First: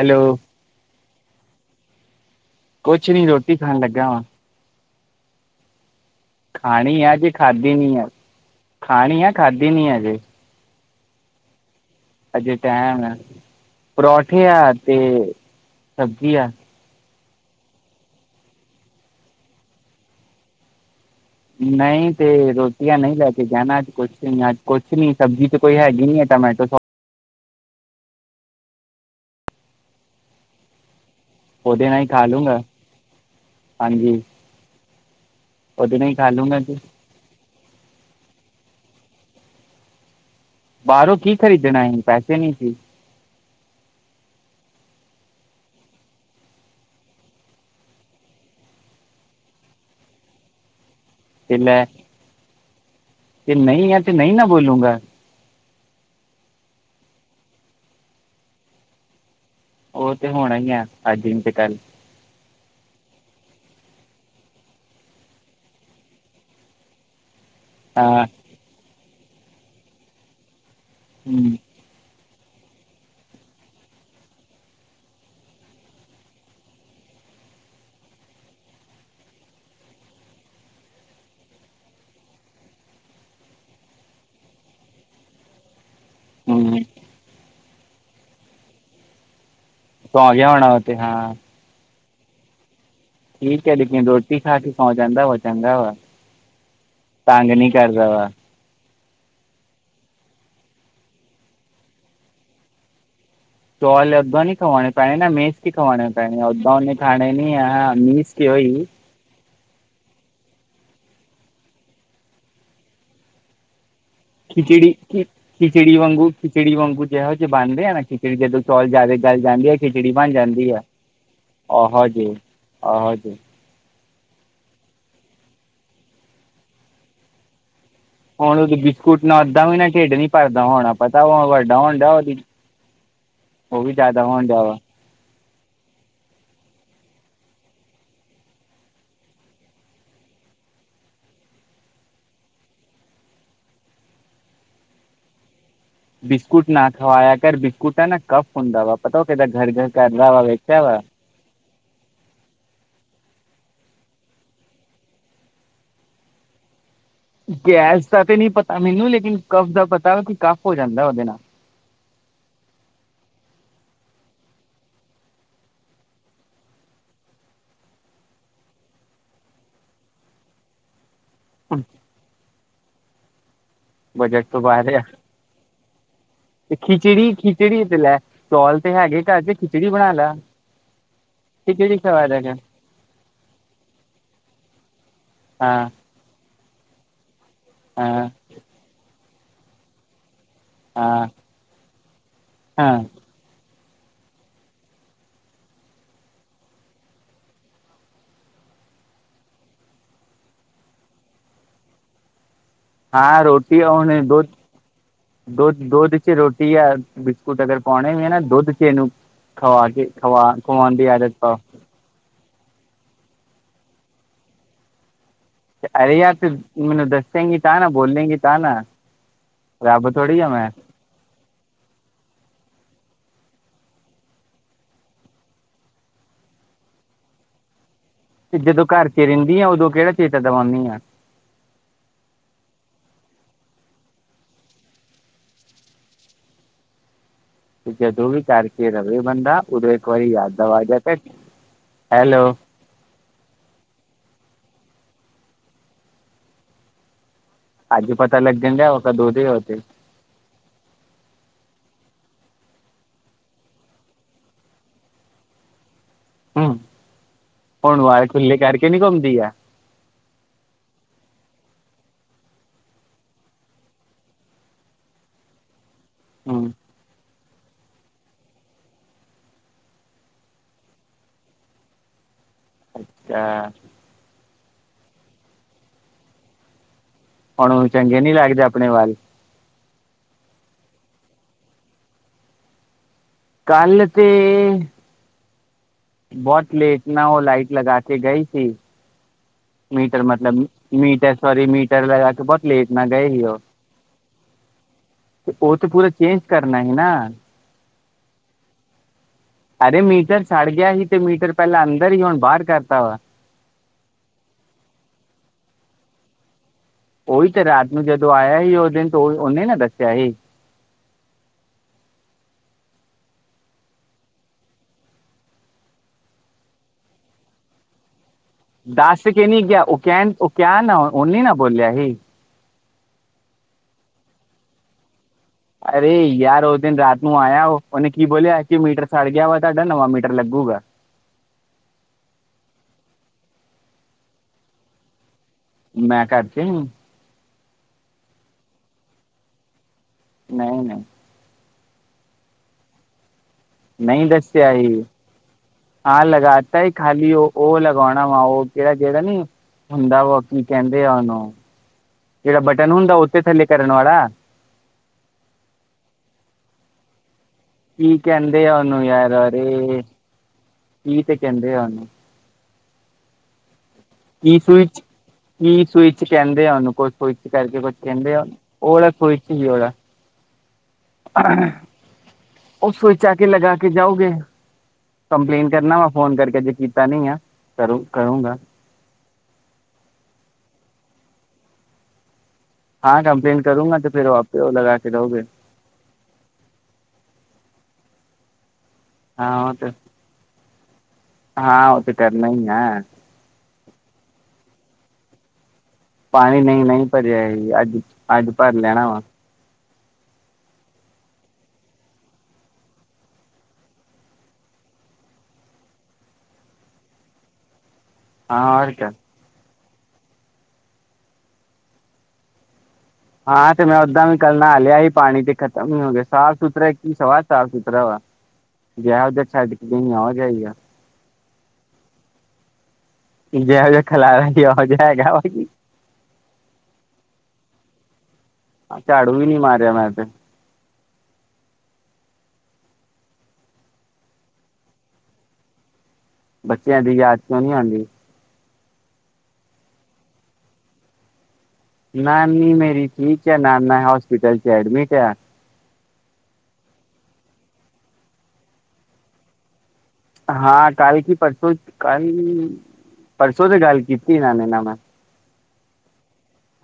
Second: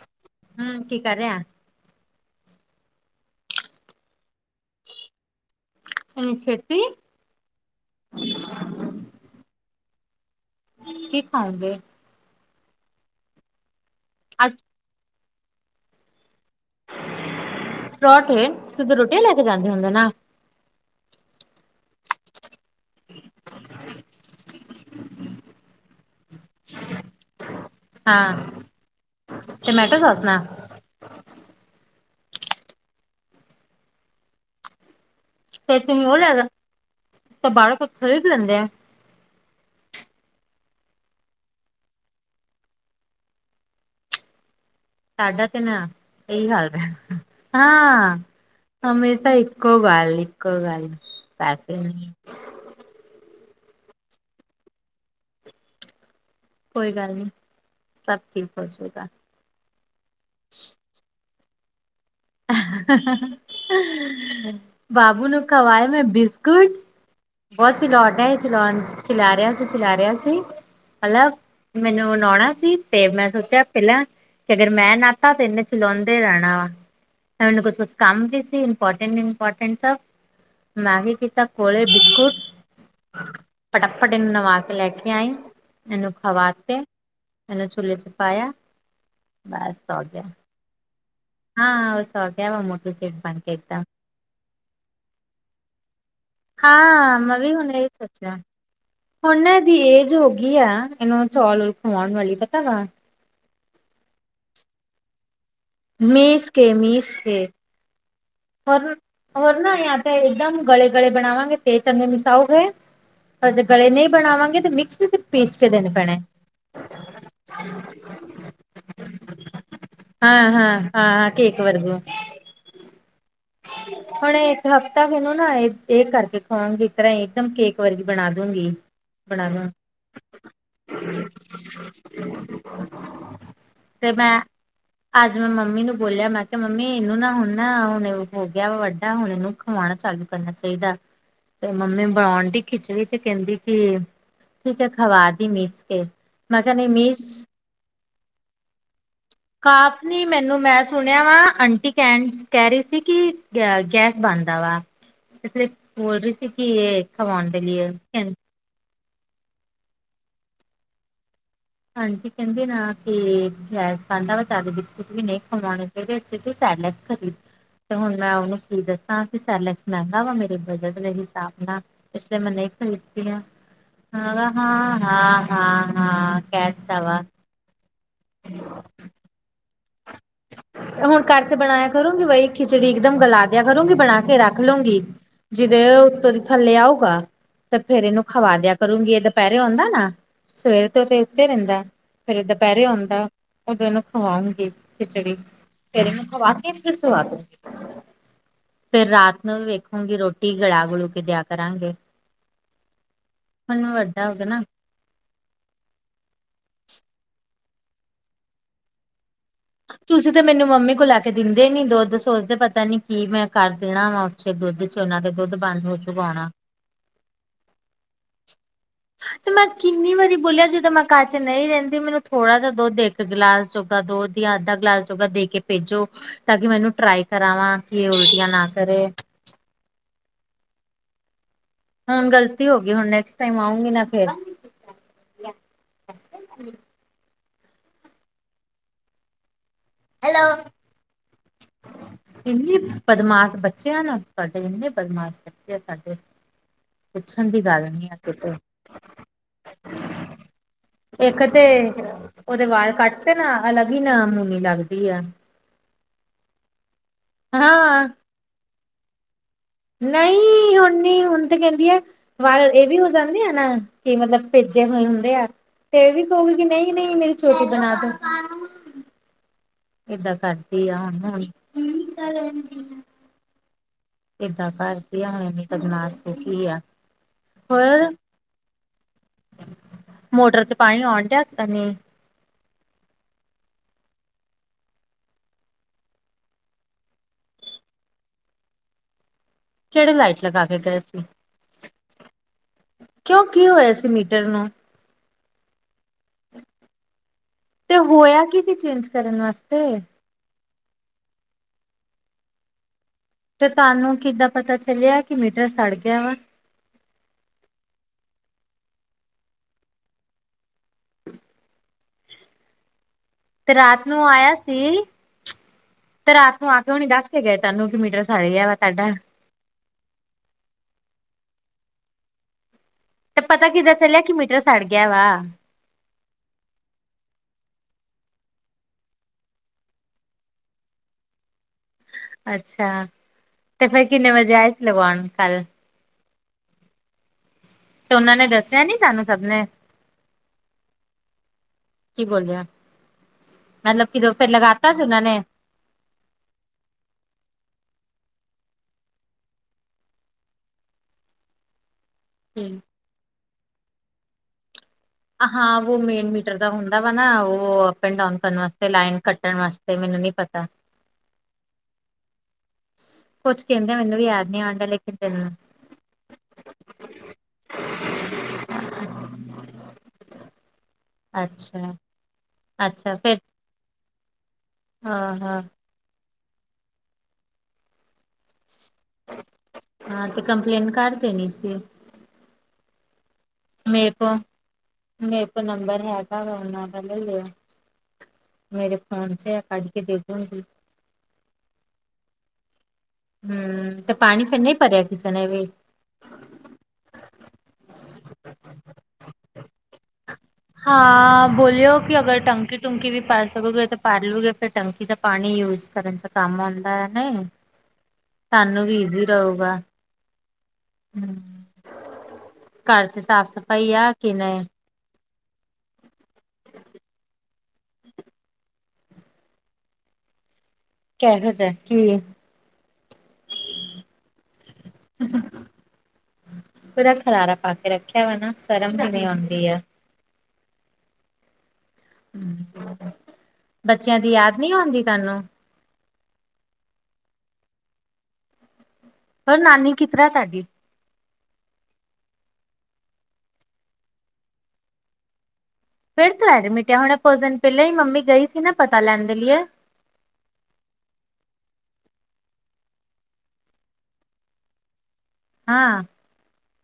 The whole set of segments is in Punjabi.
ਹੈਲੋ ਹਮ ਕੀ ਕਰ ਰਿਹਾ ਕੁਛ ਨੀ ਰੋਟੀ ਖਾਣ ਲੱਗਾ ਵਾ ਇੰਨੀ ਛੇਤੀ ਖਾਣੀ ਆ ਹਜੇ ਖਾਧੀ ਨੀ ਆ ਖਾਣੀ ਆ ਖਾਧੀ ਨੀ ਹਜੇ ਕੀ ਖਾਂਉਗੇ ਅਜੇ ਟਾਇਮ ਆ ਪਰੌਂਠੇ ਅੱਜ ਆ ਤੇ ਸਬਜ਼ੀ ਆ ਪਰੋਂਠੇ ਤੁਸੀਂ ਤਾਂ ਰੋਟੀ ਲੈ ਕੇ ਜਾਂਦੇ ਹੁੰਦੇ ਨਾ ਨਹੀਂ ਤੇ ਰੋਟੀਆਂ ਨਹੀਂ ਲੈ ਕੇ ਜਾਣਾ ਅੱਜ ਕੁਛ ਨੀ ਅੱਜ ਕੁਛ ਨੀ ਸਬਜ਼ੀ ਤੇ ਕੋਈ ਹੈਗੀ ਨੀ ਹੈ ਟਮੈਟੋ ਸੋ ਹਾਂ ਟਮੈਟੋ ਸੋਸ ਨਾ। ਉਹਦੇ ਨਾਲ ਹੀ ਖਾ ਲੂੰਗਾ ਹਾਂਜੀ। ਫਿਰ ਤੂੰ ਉਹਦੇ ਨਾਲ ਹੀ ਉਹ ਖਾ ਲੇਲਾ ਲੂੰਗਾ ਜੀ ਤੇ ਬਾਲਕ ਖਰੀਦ ਵੀ ਲੈਂਦੇ ਆ ਬਾਹਰੋਂ ਕੀ ਖਰੀਦਣਾ ਸੀ ਪੈਸੇ ਨਹੀਂ ਸੀ ਸਾਡਾ ਤੇ ਨਾ ਇਹੀ ਹਾਲ ਹੈ ਹਾਂ ਹਮੇਸ਼ਾ ਇੱਕੋ ਗੱਲ ਇੱਕੋ ਗੱਲ ਤੇ ਪੈਸੇ ਲੈ ਤੇ ਨਹੀਂ ਆ ਤੇ ਨਹੀਂ ਨਾ ਬੋਲੂਗਾਂ ਕੋਈ ਗੱਲ ਨੀ ਸਭ ਠੀਕ ਹੋ ਜਾਏਗਾ ਉਹ ਤੇ ਹੋਣਾ ਆ ਅੱਜ ਨਹੀਂ ਤੇ ਕੱਲ ਬਾਬੂ ਨੂੰ ਖਵਾਏ ਮੈਂ ਬਿਸਕੁੱਟ ਬਹੁੱਤ ਚਲਾਕ ਹਾਂ ਹੈ ਚਲਾਉਣ ਚਿਲਾ ਰਿਹਾ ਸੀ ਚਿਲਾ ਰਿਹਾ ਸੀ ਮਤਲੱਬ ਹੂੰ ਮੈਨੂੰ ਮਨਾਉਣਾ ਸੀ ਤੇ ਮੈਂ ਸੋਚਿਆ ਪਹਿਲਾਂ ਕਿ ਅਗਰ ਮੈਂ ਨਾ ਆਤਾ ਤੇ ਇਹਨੇ ਚਲਾਉਂਦੇ ਰਹਿਣਾ ਵਾ ਇਨੁੰ ਕੁੱਛ ਕੁਛ ਕੰਮ ਵੀ ਸੀ ਇੰਪਾਰਟੈਂਟ ਇੰਪਾਰਟੈਂਟ ਸੀ ਮੈ ਕੀ ਕਿਤਾ ਕੋਲੇ ਬਿਸਕੁਟ ਫਟਾੱਫਟ ਇਹਨੂੰ ਨਹਵਾ ਕੇ ਲੈ ਕੇ ਆਈ ਇਹਨੂੰ ਹਵਾ 'ਤੇ ਹੂੰ ਇਹਨੂੰ ਚੁੱਲ੍ਹੇ 'ਪਾਇਆ ਬੱਸ ਸੋਂ ਗਿਆ ਹੋਣਾ ਓਹ ਤੇ ਹਾਂ ਹਾਂ ਉਹ ਸੋ ਗਿਆ ਵਾ ਮਟ ਸੀ ਠੀਕ ਹੈ ਲੇਕਿਨ ਰੋਟੀ ਖਾ ਕੇ ਸ ਜਾਂਦਾ ਵਾ ਚੰਗਾ ਵਾ ਹਾਂ ਮੈਂ ਤੰਗ ਵੀ ਨਹੀਂ ਹੁਣ ਇਹੀ ਕਰਦਾ ਵਾ ਸੋਚਿਆ ਹੁਣ ਨਾ ਇਹਦੀ ਏਜ ਹੋ ਗਈ ਆ ਇਹਨੂੰ ਚੌਲ ਚੁਲ ਖਵਾਉਣ ਵਾਲੀ ਪਤਾ ਵਾ ਚੌਲ ਓਦੋਂ ਨੀ ਖਾਵਾਣੇ ਪੈਣੇ ਨਾ ਮੀਸ ਕੀ ਖਵਾਣੇ ਪੈਣੇ ਅਦੋਂ ਖਾਣੇ ਨ ਆ ਮੀਸ ਕੇ ਹੋਈ ਹੋਰ ਹੋਰ ਨਾ ਯਾਂ ਤਾਂ ਇੱਕਦਮ ਗਲੇ ਗਲੇ ਬਣਾਵਾਂਗੇ ਤੇ ਚੰਗੇ ਮਿਸਾਓਗੇ ਪਰ ਜੇ ਗਲੇ ਨਹੀਂ ਬਣਾਵਾਂਗੇ ਤੇ ਖਿਚੜੀ ਮਿਕਸੀ ਚ ਪੀਸ ਕੇ ਦੇਣੇ ਖਿਚੜੀ ਪੈਣੇ ਵਾਂਗੂ ਖਿਚੜੀ ਵਾਂਗੂ ਜ ਬਣਦੇ ਨਾ ਖਿਚੜੀ ਜਦੋਂ ਚੌਲ ਜਿਆਦਾ ਗੱਲ ਜਾਂਦੇ ਆ ਖਿਚੜੀ ਬਣ ਹਾਂ ਜਾਂਦੀ ਹਾਂ ਆ ਹਾਂ ਕੇਕ ਵਰਗੂ ਆਹੋ ਜੀ ਆਹੋ ਜੀ ਹੁਣ ਇੱਕ ਹਫ਼ਤਾ ਇਹਨੂੰ ਨਾ ਇਹ ਕਰਕੇ ਖਵਾਗੇ ਇਸ ਤਰ੍ਹਾਂ ਇਕਦਮ ਕੇਕ ਵਰਗੀ ਬਣਾ ਹੁਣ ਦੂੰਗੀ ਉਹਦੀ ਬਿਸਕੁੱਟ ਨਾਲ ਬਣਾ ਅੱਧਾਂ ਦੂੰ ਵੀ ਨਾ ਢਿੱਡ ਨਹੀਂ ਭਰਦਾ ਹੋਣਾ ਪਤਾ ਵੱਡਾ ਹੋਣ ਡਿਆ ਉਹਦੀ ਉਹ ਵੀ ਤੇ ਜਿਆਦਾ ਮੈਂ ਹੋਣ ਡ ਵਾ [inaudible] ਅੱਜ ਮੈਂ ਮੰਮੀ ਨੂੰ ਬੋਲਿਆ, ਮੈਂ ਕਿਹਾ, ਮੰਮੀ, ਇਹਨੂੰ ਨਾ! ਹੁਣ ਨਾ ਹੁਣ! ਹੋ ਗਿਆ ਵਾ ਵੱਡਾ, ਹੁਣ ਇਹਨੂੰ ਖਵਾਉਣਾ ਚਾਲੂ ਕਰਨਾ ਚਾਹੀਦਾ। ਤੇ ਮੰਮੀ ਬਣਾਉਣ ਦੀ ਖਿਚੜੀ, ਤੇ ਕਹਿੰਦੀ ਕਿ ਠੀਕ ਹੈ, ਖਵਾ ਦੀ ਮੀਸ। ਕੇ ਮੈਂ ਬਿਸਕੁਟ ਕਿਹਾ ਨਾ ਨਹੀਂ ਖਵਾਇਆ ਮੀਸ ਕਰ। ਬਿਸਕੁਟ ਆ ਨਾ ਕਫ ਹੁੰਦਾ ਵਾ, ਪਤਾ? ਉਹ ਕਹਿੰਦਾ, ਘਰ- ਘਰ। ਕਾਫ਼ ਨੀ, ਕਰਦਾ ਵਾ ਮੈਨੂੰ ਮੈਂ ਵੇਖਿਆ ਵਾ ਸੁਣਿਆ ਵਾਂ। ਆਂਟੀ ਕਹਿਣ ਕਹਿ ਰਹੀ ਸੀ। ਕਿ ਗੈ, ਗੈਸ ਬਣਦਾ ਵਾ, ਇਸ ਲਈ ਬੋਲ ਰਹੀ ਸੀ ਕਿ ਇਹ ਖਵਾਉਣ ਦੇ ਲਈ ਗੈਸ ਦਾ ਕਹਿੰ ਤੇ ਨਹੀਂ ਪਤਾ ਮੈਨੂੰ, ਲੇਕਿਨ ਕਫ ਦਾ ਪਤਾ ਕਿ ਕਫ ਹੋ ਜਾਂਦਾ ਉਹਦੇ ਨਾਲ। ਹਾਂਜੀ ਕਹਿੰਦੇ ਨਾ ਕਿ ਗੈਸ ਖਾਂਦਾ ਵਾ ਜ਼ਿਆਦਾ ਬਿਸਕੁਟ ਵੀ ਨਹੀਂ ਖਵਾਉਣੇ ਚ ਖ [inaudible] ਤੇ ਹੁਣ ਮੈਂ ਉਹਨੂੰ ਕੀ ਦੱਸਾਂ ਕਿ ਸੈਲੈਕਸ ਮਹਿੰਗਾ ਵਾ, ਮੇਰੇ ਬਜਟ ਲਈ? ਇਸ ਲਈ ਮੈਂ ਨਹੀਂ ਖਰੀਦੀਦੀ ਆ ਬਜਟ ਹਾਂ ਤੋਂ ਬਾਹਰ ਹਾਂ ਆ [inaudible] ਹਾਂ ਹਾਂ। ਕਹਿ ਤੇ ਦਿੱਤਾ ਵਾ ਖਿਚੜੀ, ਖਿਚੜੀ ਤੇ ਲੈ ਚੌਲ ਤੇ ਹੈਗੇ ਘਰ ਚ, ਖਿਚੜੀ ਬਣਾ ਲੈ। ਹੁਣ ਘਰ ਚ ਬਣਾਇਆ ਖਿਚੜੀ ਕਰੂੰਗੀ ਖਵਾ ਬਹੀ ਦੇਗਾ ਖਿਚੜੀ ਇੱਕਦਮ ਗਲਾ ਦਿਆ ਕਰੂੰਗੀ ਬਣਾ ਕੇ ਰੱਖ ਲਊਂਂਗੀ। ਜਿਦੇ ਹਾਂ ਏ ਉੱਤੋਂ ਦੀ ਥੱਲੇ ਆਊਗਾ ਤੇ ਫੇਰ ਇਹਨੂੰ ਹਾਂ ਖਵਾ ਦਿਆ ਕਰੂੰਗੀ, ਇਹ ਦੁਪਹਿਰੇ ਆਉਂਦਾ ਨਾ। ਸਵੇਰ ਤੋਂ ਤਾਂ ਏ ਹਾਂ ਉੱਤੇੇ ਰੈਂਦਾ, ਫੇਰ ਦੁਪੈਰੇ ਹਾਂ ਆਉਂਦਾ ਓਦੋ ਇਹਨੂੰ ਖਵਾਉਂਗੀ। ਖਿਚੜੀ, ਫੇਰ ਇਨੂੰ ਖਵਾ ਕੇ ਫਿਰ ਸੁਵਾ ਦੂੰਗੀ। ਫੇਰ ਰਾਤ ਨੂੰ ਵੀ ਵੇਖੂੰਗੀ ਰੋਟੀ ਗਲਾ-ਗਲੂ ਕੇ ਦਿਆ ਕਰਾਂਗੇ। ਹਾਂ ਰੋਟੀ ਹੁਣ ਮੈਂ ਔਣੇ ਵੱਡਾ ਹੋ ਗਿਆ ਦੁੱਧ ਨਾ ਦੁੱਧ ਦੁੱਧ ਚ ਰੋਟੀ ਜਾਂ ਬਿਸਕੁੱਟ ਅਗਰ ਪਾਉਣੇ ਵੀ ਹੈ ਨਾ ਦੁੱਧ ਚ ਇਹਨੂੰ ਖਵਾ ਕੇ ਖਵਾ ਖਵਾਉਣ ਦੀ ਆਦਤ ਪਾਓ ਨਹੀਂ ਨਹੀਂ ਦੁੱਧ ਚੱ ਸੋਚਦੇ ਪਤਾ ਨੀ ਕੀ ਮੈਂ ਕਰ ਦੇਣਾ ਵਾ ਉੱਥੇ ਦੁੱਧ ਉਹਨਾ ਦੁੱਧ ਬੰਦ ਹੋ ਅਰੇ ਚੁੱਕਾ ਯਾਰ, ਤੇ ਹੋਣਾ ਮੈਨੂੰ ਦੱਸੇਗੀ ਤਾਂ ਨਾ। ਬੋਲਲੇਗੀ ਤਾਂ ਨਾ। ਤੇ ਮੈਂ ਰੱਬ ਕਿੰਨੀ ਵਾਰੀ ਥੋੜ੍ਹੀ ਆ ਬੋਲਿਆ, ਜਦੋਂ ਮੈਂ ਕੱਚ ਨਹੀਂ ਰਹਿੰਦੀ। ਮੈਨੂੰ ਥੋੜਾ ਜਿਹਾ ਦੁੱਧ, ਇੱਕ ਗਿਲਾਸ ਜੋਗਾ ਦੁੱਧ ਯਾ ਅੱਧਾ ਗਿਲਾਸ ਜੋਗਾ ਦੇ ਕੇ ਭੇਜੋ। ਤਾਂ ਕਿ ਮੈਨੂੰ ਟਰਾਈ ਕਰਾਵਾਂ, ਕਿ ਉਹ ਤੇ ਜਦੋਂ ਘਰ ਚ ਰਹਿੰਦੀ ਆ, ਉਦੋਂ ਕਿਹੜਾ ਚੇਤਾ ਦਵਾਨੀ ਆ? ਹਾਂ, ਗਲਤੀ ਹੋ ਗਈ। ਹੁਣ ਨੈਕਸਟ ਟਾਈਮ ਆਉਂਗੀ ਨਾ ਫਿਰ? ਤੇ ਜਦੋਂ ਵੀ ਕਰਕੇ ਰਵੇ ਬੰਦਾ, ਉਦੋਂ ਇੱਕ ਵਾਰੀ ਯਾਦ ਆ ਜਾ ਤ, ਹੈਲੋ। ਇੰਨੀ ਬਦਮਾਸ਼ ਬੱਚੇ ਨਾ ਸਾਡੇ। ਇੰਨੇ ਬਦਮਾਸ਼ ਬੱਚੇ ਆ ਸਾਡੇ। ਪੁੱਛਣ ਦੀ ਗੱਲ। ਨੀ ਅੱਜੀ ਆ ਪਤਾ ਕਿਤੇ ਲੱਗਿੰ ਢੇਆ ਔਹ ਤਾ ਦੂਦੀ ਹੋਦੀ। ਇੱਕ ਤੇ ਉਹਦੇ ਵਾਲ -ਕੱਟ, ਤੇ ਨਾ ਅਲੱਗ ਹੀ ਨਾਮੂਨੀ ਲੱਗਦੀ ਆ। ਹਮ ਹੁਣ ਹਾਂ ਵਾਲ ਖੁੱਲੇ ਕਰਕੇ ਨੀ ਘੁੰਮਦੀ ਆ। ਨਈਂ, ਹੁਣ ਨੀ ਹੁਣ ਤੇ ਕਹਿੰਦੀ ਐ। ਵਾ ਇਹ ਵੀ ਹੋ ਜਾਂਦੀ ਐ ਨਾ ਕਿ ਮਤਲਬ ਭੇਜੇ ਹੋਏ ਹੁੰਦੇ ਆ ਤੇ ਇਹ ਵੀ ਕਹੂਗੀ ਕਿ ਹੂੰ ਨਈਂ। ਨਈਂ, ਮੇਰੀ ਛੋਟੀ ਬਣਾ ਦੋ। ਏਦਾਂ ਕਰਦੀ ਆ ਹਨਾ, ਹੁਣ। [inaudible] ਏਦਾਂ ਘਰ ਕੀ ਆ, ਹੁਣੇ [unintelligible] ਸੁਖੀ ਆ। ਤੁਹਾਨੂੰ ਉ ਹੋਰ ਚੰਗੇ ਨੀ ਲੱਗਦੇ ਆਪਣੇ ਵੱਲ ਮੋਟਰ ਚ ਪਾਣੀ ਔਣ ਡਿਆ ਕੇ ਨਹੀਂ। ਕੱਲ ਤੇ ਬੋਤ ਲੇਟ ਨਾ ਓ ਲਾਈਟ ਲਗਾ ਕੇ ਗਈ ਸੀ। ਕਿਹੜੇ ਮੀਟਰ ਲਾਈਟ ਮਤਲਬ, ਲਗਾ ਕੇ ਗਏ ਸੀ ਮੀਟਰ ਸੋਰੀ ਮੀਟਰ ਲਗਾ ਕੇ ਬੋਤ ਲੇਟ ਨਾ ਗਏ ਈ ਕਿਉਂ ਓ। ਕੀ ਹੋਇਆ ਸੀ ਮੀਟਰ ਨੂੰ ਓ ਤੇ ਪੂਰਾ ਚੇਂਜ ਕਰਨਾ ਹੀ ਨਾ। ਤੇ ਹੋਇਆ ਕੀ ਸੀ ਚੇਂਜ ਕਰਨ ਵਾਸ ਅਰੇ ਮੀਟਰ ਸੜ ਗਿਆ ਸੀ ਤੇ ਮੀਟਰ ਪੈਲਾਂ ਅੰਦਰ ਈ ਹੁਣ ਬਾਰ ਕਰਤਾ ਵਾ ਤੇ ਤੁਹਾਨੂੰ ਕਿੱਦਾਂ ਪਤਾ ਚੱਲਿਆ ਕਿ ਮੀਟਰ ਸੜ ਗਿਆ ਵਾ ਉਹੀ ਤੇ ਰਾਤ ਨੂੰ ਜਦੋਂ ਆਇਆ ਸੀ ਉਸ ਦਿਨ ਤਾਂ ਉਹਨੇ ਨਾ ਦੱਸਿਆ ਸੀ ਤੇ ਰਾਤ ਨੂੰ ਆਇਆ ਸੀ ਤੇ ਰਾਤ ਨੂੰ ਆ ਕੇ ਹਣੀ ਦੱਸ ਕੇ ਗਏ ਤੈਨੂੰ ਕਿ ਮੀਟਰ ਸਾੜੇ ਆ ਦੱਸ ਕੇ ਨੀ ਗਿਆ ਉਹ ਕਹਿਣ ਉਹ ਕ ਨਾ ਉਹਨੇ ਨਾ ਬੋਲਿਆ ਸੀ ਤੇ ਪਤਾ ਕਿੱਦਾਂ ਚੱਲਿਆ ਕਿ ਮੀਟਰ ਸੜ ਗਿਆ ਵਾ ਅਰੇ ਯਾਰ ਉਹ ਦਿਨ ਰਾਤ ਨੂੰ ਆਇ ਉਹਨੇ ਕੀ ਬੋਲਿਆ ਕਿ ਮੀਟਰ ਸੜ ਗਿਆ ਵਾ ਤੁਹਾਡਾ ਨਵਾਂ ਮੀਟਰ ਲੱਗੂਗਾ ਅੱਛਾ ਤੇ ਫੇਿਰ ਕਿੰਨੇ ਵਜੇ ਆਏ ਲਗਾਉਣ ਕੱਲ ਮੈਂ ਕਰ ਚ ਤੇ ਉਹਨਾਂ ਨੇ ਦੱਸਿਆ ਨੀ ਸਾਨੂੰ ਸਭ ਨੇ ਨਹੀਂ ਨਹੀਂ ਕੀ ਬੋਲਦੇ ਮਤਲਬ ਕਿ ਨਹੀਂ ਫੇਿਰ ਦੱਸਿਆ ਲਗਾਤਾ ਜ ਹੀ ਉਹਨਾਂ ਨੇ ਹਾਂ ਲਗਾਤਾ ਖਾਲੀ ਉਹ ਉਹ ਲਗਾਉਣਾ ਵਾ ਉਹ ਕਿਹੜਾ ਕਿਹੜਾ ਨੀ ਹੁੰਦਾ ਵਾ ਕੀ ਕਹਿੰਦੇ ਆ ਉਹਨੂੰ ਜਿਹੜਾ ਬਟਨ ਹੁੰਦਾ ਉਥੇ ਥੱਲੇ ਕਰਨ ਵਾਲਾ ਹਾਂ ਵੋ ਮੇਨ ਮੀਟਰ ਹੁੰਦਾ ਵਾ ਨਾ ਉਹ ਅਪ ਐਂਡ ਕੀ ਡਾਊਨ ਕਰਨ ਕਹਿੰਦੇ ਆ ਵਾਸਤੇ ਉਹਨੂੰ ਲਾਈਨ ਯਾਰ ਕੱਟਣ ਵਾਸਤੇ ਅਰੇ ਮੈਨੂੰ ਨੀ ਪਤਾ ਕੀ ਸੈਕਿੰੇ ਹਾਨੂੰ ਕੁਛ ਕਹਿੰਦੇ ਮੈਨੂੰ ਵੀ ਯਾਦ ਨ ਆਂਦਾ ਲੇਕਿਨ ਤੈਨੂੰ ਈ ਸਵਿੱਚ ਕਹਿੰਦੇ ਆ ਉਹਨੂੰ ਕ ਕੋਈ ਕੁ ਸਵਿੱਚ ਕਰਕੇ ਕੁਛ ਕਹਿੰਦੇ ਆ, ਓ ਵਾਲਾ ਸਵਿੱਚ ਈ [unintelligible] ਅੱਛਾ ਓ ਅੱਛਾ ਸਵਿਚ ਆ ਫਿਰ ਕੇ ਲਗਾ ਕੇ ਜਾਓਗੇ, ਹਾਂ ਹਾਂ ਕੰਪਲੇਨ ਕਰਨਾ ਵਾ। ਫੋਨ ਕਰਕੇ ਅਜੇ ਕੀਤਾ ਨੀ ਆ, ਕਰੂ ਕਰੂੰਗਾ। ਹਾਂ ਤੇ ਕੰਪਲੇਂਨ ਕਰ ਦੇਨੀ ਸੀ। ਹਾਂ ਕੰਪਲੇਂਨ ਕਰੂੰਗਾ ਤੇ ਮੇਰੇ ਫਿਰ ਓ ਕੋ ਆਪੇ ਉਹ ਲਗਾ ਕੇ ਜਾਉਗੇ। ਮੇਰੇ ਕੋਲ ਨੰਬਰ ਹੈ ਤਾਂ ਲੈ ਲਿਆ ਮੇਰੇ ਫੋਨ ਚ ਕੱਢ ਕੇ ਦੇਖਣਗੀ ਹਾਂ ਥ ਟਾਰਨਾ ਗਾ ਹਮ ਤੇ ਪਾਣੀ ਫਿਰ ਨਹੀਂ ਪਰਿਆ ਕਿਸਾਨ ਵੀ ਪਾਣੀ ਨਹੀਂ ਨਹੀਂ ਭਰਿਆ ਸੀ ਅੱਜ ਅੱਜ ਭਰ ਲੈਣਾ ਵਾ ਹਾਂ ਬੋਲਿਓ ਕਿ ਅਗਰ ਟੰਕੀ ਟੁੂੰਕੀ ਵੀ ਪਾ ਸਕੂਗੇ ਤਾਂ ਪਾ ਲੂਗੇ ਫਿਰ ਟੰਕੀ ਦਾ ਪਾਣੀ ਯੂਜ ਕਰਨ ਚ ਕੰਮ ਹੁੰਦਾ ਹੈ ਨੇ ਹ ਸਾਨੂੰ ਵੀ ਜ਼ੀ ਰਹੇਗਾ ਹ ਘਰ ਚ ਸਾਫ਼ ਹਾਂ ਤੇ ਸਫ਼ਾਈ ਮੈਂ ਆ ਓਦਾਂ ਕਿ ਵੀ ਨਹੀਂ ਕੱਲਣਾ ਆ ਲਿਆ ਹੀ ਪਾਣੀ ਤੇ ਖਤਮ ਨ ਹੋ ਗਿਆ ਸਾਫ਼ ਸੁਥਰਾ ਕੀ ਸਵਾ ਸਾਫ਼ ਸੁਥਰਾ ਵਾ ਗਿਆ ਉਹਜ ਛੱਡ ਕੇ ਆ ਗਿਆ ਹੀਗਾ ਕਿਹੋ ਜਿਹਾ ਕੀ ਜ ਜ ਖਲਾ ਜੀ ਹੋ ਜਾਏਗਾਾ ਜੀ ਪੂਰਾ ਖਰਾਰਾ ਪਾ ਕੇ ਰੱਖਿਆ ਵਾ ਨਾ ਸ਼ਰਮ ਵੀ ਨ ਝਾੜੂ ਨਹੀਂ ਆਉਂਦੀ ਆ ਮਾਰਿਆ ਮੈਂ ਤੇ ਬੱਚਿਆਂ ਦੀ ਯਾਦ ਨੀ ਆਉਂਦੀ ਤੁਹਾਨੂੰ ਬੱਚਿਆਂ ਦੀ ਯਾਦ ਕਿਉਂ ਨੀ ਆਉਂਦੀ ਪਰ, ਨਾਨੀ ਕੀ ਤਰਾ ਤੁਹਾਡੀ? ਨਾਨੀ ਮੇਰੀ ਠੀਕ ਐ, ਨਾਨਾ ਹੌਸਪੀਟਲ'ਚ ਐਡਮਿਟ ਏ। ਫਿਰ ਤੋਂ ਐਡਮਿਟ ਏ? ਹੁਣ, ਕੁਝ ਦਿਨ ਪਹਿਲਾਂ ਹੀ ਮੰਮੀ ਗਈ ਸੀ ਨਾ, ਪਤਾ ਲੈਣ ਦੇ ਲੀਏ। ਹਾਂ, ਕੱਲ ਕੀ ਪਰਸੋਂ, ਕੱਲ! ਪਰਸੋਂ ਤੇ ਗੱਲ ਕੀਤੀ ਨਾਂ ਮੇਂ ਨਾ ਮਾ ਹਾਂ!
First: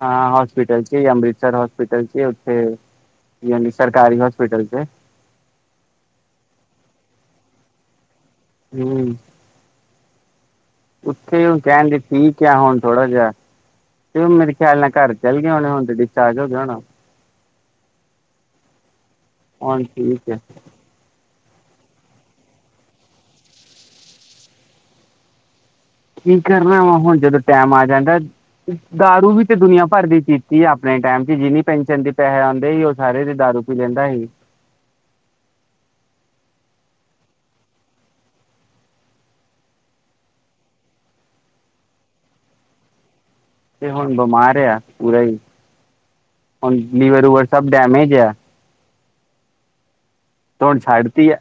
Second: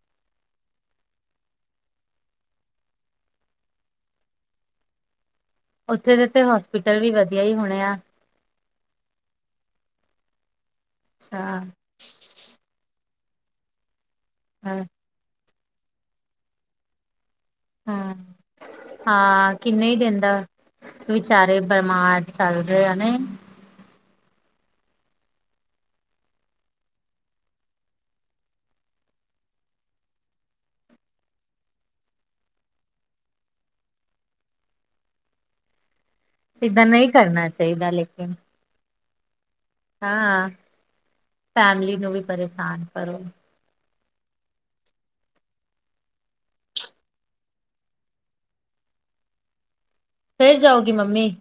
ਹਾਂ, ਹੌਸਪੀਟਲ'ਚ ਅੰਮ੍ਰਿਤਸਰ ਹੌਸਪੀਟਲ'ਚ ਉੱਥੇ। ਯਾਨੀ, ਸਰਕਾਰੀ ਹੌਸਪੀਟਲ ਤੇ। ਉੱਥੇ ਦੇ ਤੇ, ਹੌਸਪੀਟਲ ਵੀ ਵਧੀਆ ਹੀ ਹੋਣੇ ਆ। ਹੂੰ, ਅੱਛਾ ਉੱਥੇ ਉਹ ਕਹਿੰਦੀ ਠੀਕ ਕਿਆ ਹੁਣ ਥੋੜਾ ਜਿਹਾ, ਚਲੋ ਮੇਰੇ ਖਿਆਲ ਹਾਂ ਨਾਲ ਘਰ ਚਲੇ ਗਏ ਹੋਣੇ, ਹੁਣ ਤੇ ਡਿਸਚਾਰਜ ਹੋਗਿਆ ਹੋਣਾ। ਹਾਂ, ਹਾਂ, ਹੁਣ ਕਿੰਨੇ ਹੀ ਠੀਕ ਦਿਨਦਾ ਹੈ ਵਿਚਾਰੇ ਬਮਾਰ ਚੱਲ ਰਹੇ ਆ, ਨਹੀਂ। ਕੀ ਕਰਨਾ ਵਾ, ਹੁਣ ਜਦੋਂ ਟੈਮ ਆ ਜਾਂਦਾ। ਦਾਰੂ ਵੀ ਤੇ ਦੁਨੀਆਂ ਭਰ ਦੀ ਪੀਤੀ ਆਪਣੇ ਟਾਈਮ'ਚ, ਜਿੰਨੀ ਪੈਨਸ਼ਨ ਦੇ ਪੈਹੇ ਆਂਦੇ ਹੀ, ਉਹ ਸਾਰੇ ਦੇ ਦਾਰੂ ਕੋਈ ਲੈਂਦਾ ਹੀ। ਇਹਦਾਂ ਨਹੀਂ ਕਰਨਾ ਚਾਹੀਦਾ, ਲੇਕੀਨ। ਹਾਂ, ਫੈਮਲੀ ਨੂੰ ਵੀ ਪਰੇਸਾਨ ਕਰੋ। ਤੇ ਹੁਣ, ਬਮਾਰ ਯਾ ਪੂਰਾ ਹੀ, ਹੁਣ ਲੀਵਰ-ਲੂਵਰ ਸਭ ਡੈਮੇਜ ਆ। ਫਿਰ ਹੁਣ ਜਾਊਗੀ ਛੱਡਤੀ ਮੰਮੀ ਆ,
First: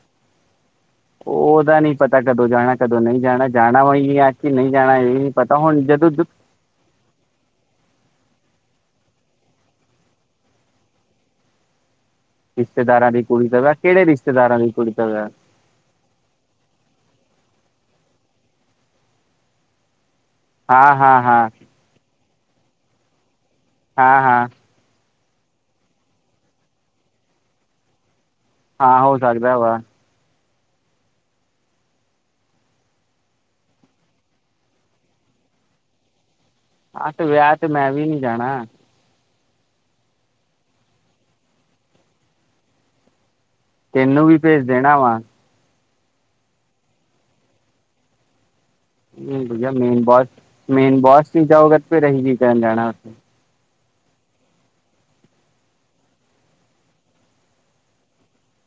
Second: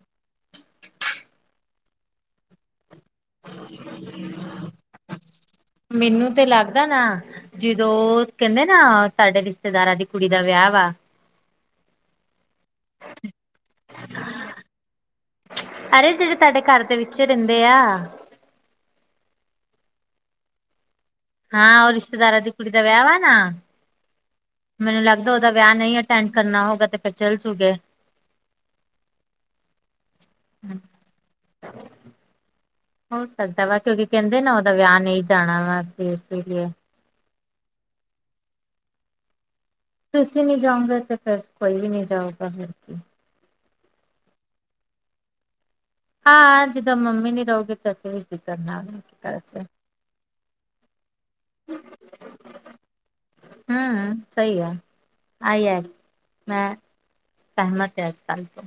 ਉਹਦਾ ਨਹੀਂ ਪਤਾ ਕਦੋਂ ਜਾਣਾ, ਕਦੋਂ ਨਹੀਂ। ਜਾਣਾ, ਜਾਣਾ ਵੲਈ ਕੇ ਨਹੀਂ ਜਾਣਾ, ਇਹ ਵੀ ਨਹੀਂ ਪਤਾ ਹੁਣ ਜਦੋਂ ਤੇ ਲੱਗਦਾ ਨਾ ਜਿਦੋ ਕਹਿੰਦੇ ਨਾ, ਸਾਡੇ ਰਿਸ਼ਤੇਦਾਰਾਂ ਦੀ ਕੁੜੀ ਦਾ ਵਿਆਹ ਵਾ। ਰਿਸ਼ਤੇਦਾਰਾਂ ਦੀ ਕੁੜੀ ਦਾ ਵਾ, ਕਿਹੜੇ ਰਿਸ਼ਤੇਦਾਰਾਂ ਦੀ ਕੁੜੀ ਦਾ ਵਾ? ਅਰੇ, ਜਿਹੜੇ ਤੁਹਾਡੇ ਘਰ ਦੇ ਵਿੱਚੇ ਰਹਿੰਦੇ ਆ। ਹਾਂ, ਹਾਂ, ਹਾਂ। ਹਾਂ, ਓ ਰਿਸ਼ਤੇਦਾਰਾਂ ਦੀ ਕੁੜੀ ਦਾ ਵਿਆਹ ਵਾ ਨਾ। ਹਾਂ, ਹਾਂ। ਮੈਨੂੰ ਲੱਗਦਾ ਉਹਦਾ ਵਿਆਹ ਨਹੀਂ ਅਟੈਂਡ ਕਰਨਾ ਹੋਊਗਾ, ਤੇ ਫਿਰ ਚੱਲ-ਚੁਲ ਗਏ। ਹਾਂ, ਹੋ ਸਕਦਾ ਵਾ। ਹੋ ਸਕਦਾ ਵਾ, ਕਿਉਂਕਿ ਕਹਿੰਦੇ ਨਾ ਉਹਦਾ ਵਿਆਹ ਨਹੀਂ ਜਾਣਾ ਵਾ ਇਸੇ ਲੀਏ। ਆਹ ਤੇ ਵਿਆਹ ਤੇ, ''ਮੈਂ ਵੀ ਨੀ ਜਾਣਾ। ਤੁਸੀਂ ਨੀ ਜਾਓਂਗੇ ਤੇ, ਫਿਰ ਕੋਈ ਵੀ ਨਹੀਂ ਜਾਉਗਾ ਫਿਰ ਕੀ। ਤੈਨੂੰ ਵੀ ਭੇਜ ਦੇਣਾ ਵਾ। ਹਾਂ, ਜਿਦੋਂ ਮੰਮੀ ਨੀ ਰਹੋਗੇ, ਤਾਂ ਅਸੀਂ ਵੀ ਕੀ ਕਰਨਾ ਵੇ। ਵਧੀਆ ਮੇਨ ਬੌਸ, ਮੇਨ ਬੋਸ ਨੀ ਜਾਉਗਾ, ਤੇ ਫਿਰ ਅਹੀ ਕੀ ਕਰਨ ਜਾਣਾ, ਉੱਥੇ। ਹੂੰ, ਸਹੀ ਆ, ਆਈ ਐ ''ਮੈਂਂ ਸਹਿਮਤ ਹੈ ਐਸ ਗੱਲ ਤੋ।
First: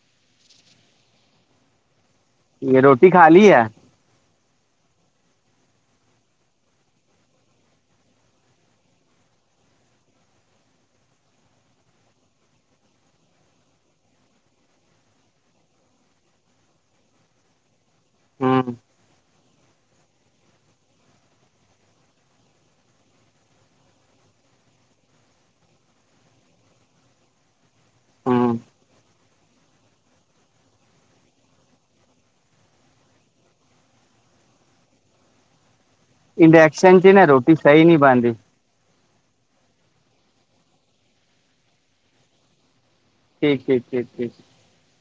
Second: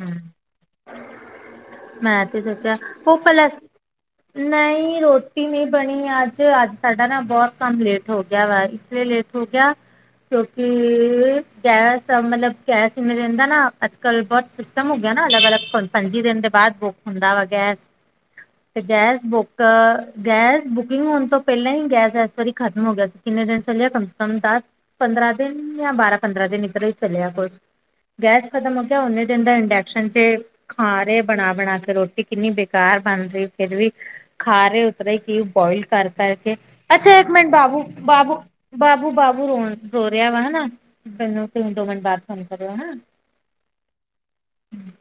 ਹੂੰ, ਮੈਂ ਤੇ ਸੋਚਿਆ ਇਹ ਰੋਟੀ ਉਹ ਖਾ ਪਲ ਲਈ ਹੈ ਨਹੀਂ ਰ੍ਹੋਟੀ ਨਹੀਂ ਬਣੀ ਅੱਜ, ਅੱਜ ਸਾਡਾ ਨਾ ਬਹੁਤ ਕੰਮ ਲੇਟ ਹੋਗਿਆ ਵਾ, ਇਸ ਲਈ ਲੇਟ ਹੋਗਿਆ। ਕਿਉਂਕੀ ਗੈਸ ਮਤਲਬ, ਗੈਸ ਹੀ ਮ ਰਹਿੰਦਾ ਨਾ, ਅੱਜ-ਕੱਲ ਬਹੁਤ ਸਿਸਟਮ ਹੋਗਿਆ ਨਾ, ਅਲੱਗ-ਅਲੱਗ ਹੁਣ ਪੰਜੀ ਦਿਨ ਦੇ ਬਾਅਦ ਬੁੱਕ ਹੁੰਦਾ ਵਾ ਗੈਸ। ਹੂੰ ਤੇ ਗੈਸ ਬੁੱਕ ਅ, ਗੈਸ ਬੁਕਿੰਗ ਹੋਣ ਤੋਂ ਪਹਿਲਾਂ ਹੀ ਗੈਸ ਇਸ ਵਾਰੀ ਖਤਮ ਹੋ ਗਿਆ ਸੀ, ਕਿੰਨੇ ਦਿਨ ਚੱਲਿਆ ਕਮ ਸੇ ਕਮ ਦਸ ਪੰਦਰਾਂ ਦਿਨ, ਯਾ ਬਾਰਾਂ, ਪੰਦਰਾਂ ਦਿਨ ਇੱਧਰ ਹੀ ਚੱਲਿਆ ਕੁਝ। ਗੈਸ ਹੂੰ ਖ਼ਤਮ ਹੋਗਿਆ ਹੁਨੇ ਕਹਿੰਦਾ ਇੰਡਕਸ਼ਨ'ਚੇ ਖਾ ਰਹੇ ਬਣਾ-ਬਣਾਕੇ ਰ੍ਹੋਟੀ, ਕਿੰਨੀ ਬੇਕਾਰ ਬਣ ਰਹੀ ਫਿਰ ਵੀ ਖਾ ਰਹੇ, ਉਤਰੇ ਕਿ ਬੋਇਲ ਕਰ-ਕਰਕੇ, ਇੰਡੈਕਸ਼ਨ 'ਚ ਅੱਛਾ ਨਾ ਇੱਕ ਮਿੰਟ ਰੋਟੀ ਬਾਬੂ, ਸਹੀ ਨਹੀਂ ਬਣਦੀ ਬਾਬੂ ਬਾਬੂ-ਬਾਬੂ ਰੋ, ਰੋ ਰਿਹਾ ਵਾ ਹਨਾ, ਮੈਨੂੰਂ ਦੋ ਮਿੰਟ ਬਾਅਦ ਫੋਨ ਕਰਿਓ ਹਨਾ। ਠੀਕ, ਠੀਕ, ਠੀਕ, ਠੀਕ। ਹੂੰ